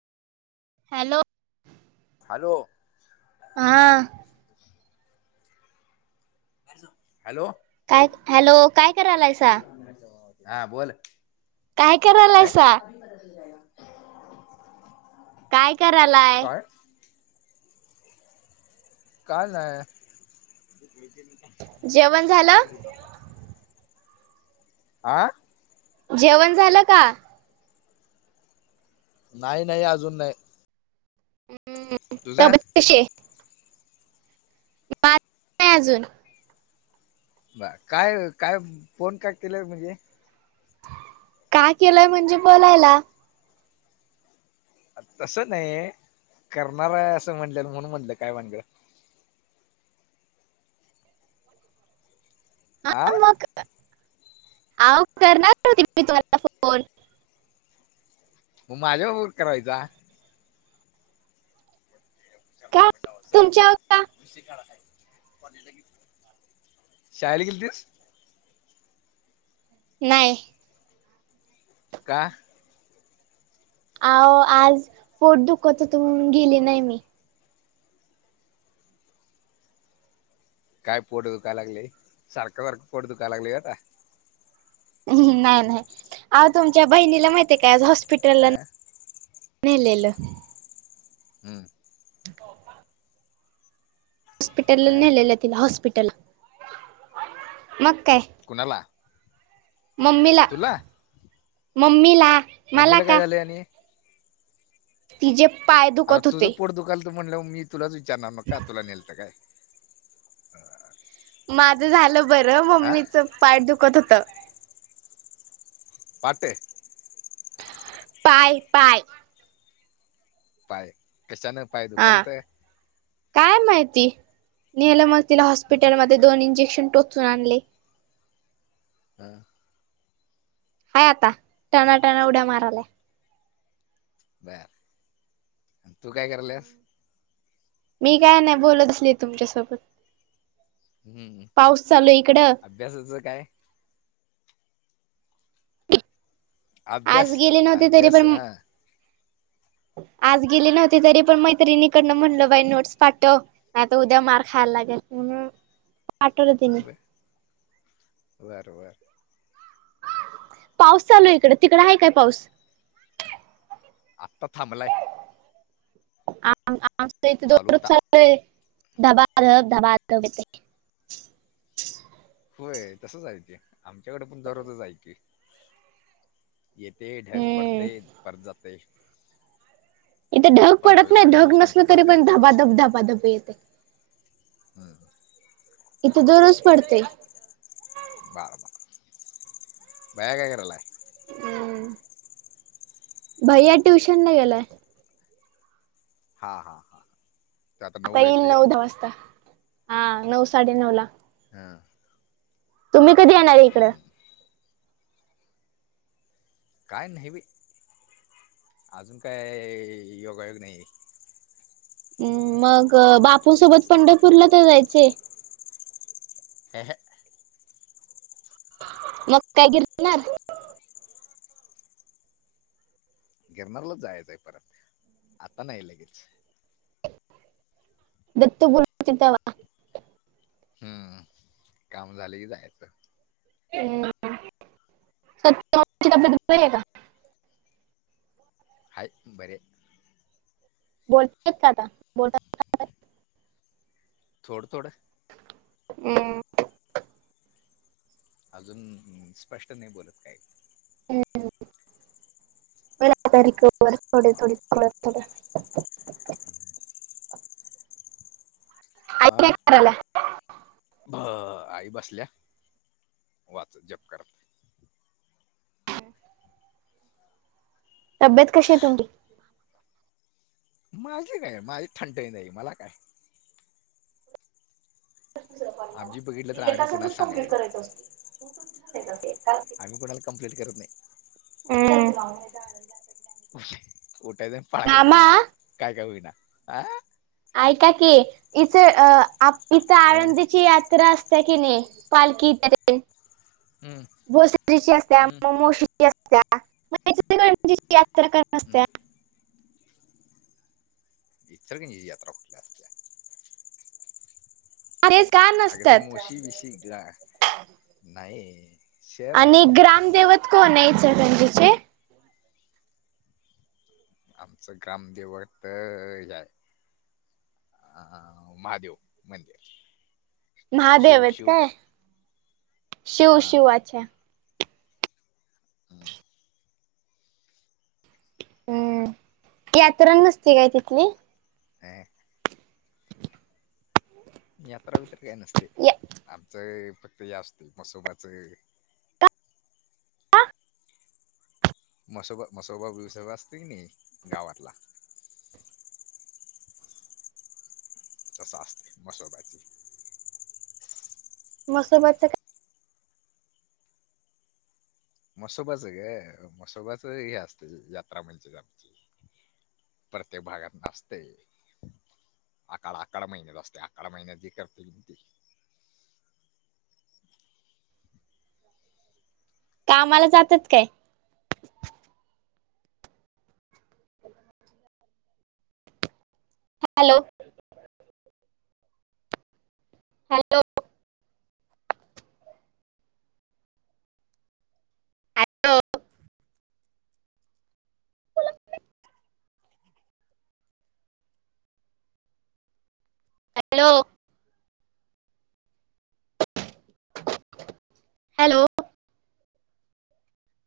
Hello. Hello. हा. Hello. काय hello काय करायलायसा? हा बोल. काय काय? [inaudible] करायलायसा काय करायलाय? काय काय नाय जेवण झालं आं जेवण झालं का नाही नाही अजून नाही तुझं तबेत कशी आहे अजून बा काय काय फोन काय केलंय म्हणजे का केलंय म्हणजे. बोलायला तसं नाही करणार, आहे असं म्हणलं म्हणून म्हणलं काय म्हणलं. आ हा करणार होती मी तुमला फोन म माझ्या वर करायचा. का तुमच्या का शाळेला गेलतीस, नाहीय का अ आज पोट दुखत होतं गेली नाही मी काय पोड दुकाय लागली. सारखं सारखं पोड दुका लागली. काता ह् नाही नाही आ तुमच्या बहिणीला माहिती आहे. काय आज हॉस्पिटलला अ मेलेल हम् ब [unintelligible] हॉस्पिटल, नेलेलं तिला हॉस्पिटल, मग काय कूणाला मम्मीला, मम्मीला मला मम्मीला काय झालंय. आणि ति ज आता तुझं पोट दुखाल त म्हणलं. मी तुलाच विचारणार मग का तुला नेल तर काय माझ झालं बरं हा मम्मीच पाठ दुखत, होत. पाटे पाय. पाय पाय. कशाला न पाय हा दुकते काय माहिती, नेलं मग तिला हॉस्पिटलमध्येध्ये दोन इंजेक्शन टोचून आणले. हा [unintelligible] ह आता टनाट्याना उड्या मारायलाय बर तू काय करलस मी काय नाही बोलत. असली तुमच्यासोबत हम्म पाऊस चालू इकडं अभ्यासाचं काय आज अभ्यास गेले नव्हते. तरी अभ्यास पण हा आज गेली नव्हती, तरी पण मैत्रीणीिकडनं, म्हटलं बाई नोट्स पाठव. आता उद्या मार खायला लागेल. म्हणून पाठवलं तिने बरं बरं पाऊस चालू आहे इकड, तिकड आहे काय पाऊस आत्ता थांबलाय आ आम इथे चालू दो होता चाल [unintelligible] धबा. धब धबा देत होय, तसंचयच आमच्याकडे पण जरर जायची. येत ढक पडते हम्म पड जात. इथं ढग पडत नाही. ढग नसल तरी पडते पण धाबा धब धबा धाब येते. हम् [unintelligible] इथे दररोज पडते. बरं ब बयगगराला आहे. हम् [unintelligible] भैया ट्युशन ला गेलाय. हां हां हां. आता येईल नऊ दहा वाजता हा नऊ साडे नऊ ला. हा. तुम्ही कधी येणार इकं. हम्म. काय न बी अजून काय योगायोग नाही आहे. हम् मग बापूसोबत पंढरपूरला तर जायचे. ह ह. मग काय गिरणार. गिरणारला जायचंय परत आता नाही लगेच. दत बोल. अ्म काम झाले की जायचं. हम् सतल्या दु आहे का [unintelligible] [inaudible] हाय बरे. बोलतेय का आता. बोलता. थोडं थोडं. हम्म. अजून स्पष्ट नाही बोलत काय. हम् विलादाारीिकतोड तोडी ततोड. आई वा. काय करायला ब आई बसल्या वाचत जप कत. तब्येत कशी आहे तुमची. माझी काय माझी थंड नाही मला काय. ला आमची बघितलं तर ते एका आम्ही कुणाला सच कम्प्लीट सांगायचं करायच असतो त म्हय अस ए. आम्ही कोणाला कंप्लीट करत नाही. हम्. उठे उठायचं पाळायचं मामा काय का होईना ह. ऐका की इथ इथं अ, आळंदीची यात्रा असते. कि नाही पालखी हम्म बसची असते हम्म मोशी. त गणची यात्रा हम्म करणसत्या. इचलकरंजी जी याता. का. [unintelligible] अग ते मशी बसी ग नाही. शहर आणि आहे ग्रामदवत कोण आहे सर प तचे. आमचं ग्रामदेवळ तर आहे आहे. अ महादेव मंदिर. महादेव शिव आहेत शिव काय शिव हा शिवच्या. हम. हम्म यात्रा नसती काय तिथली. ह. यात्रा भित्र काही नसते या- आमचं फक्त या असते मसोबाचं. मसोबा मसोबा विसोबा असतील नाही गावातला. तस असते मसोबाची. मसोबातच का. मसोबाच काय मसोबाच हे असत यात्रा मिलते आमची. प्रत्येक भागात नसते. अकाड आकड महिन्यात असते अकड महिन्यात जी करते तती. कामाला जातात काय. हॅलो. हॅलो. आठो हॅलो हॅलो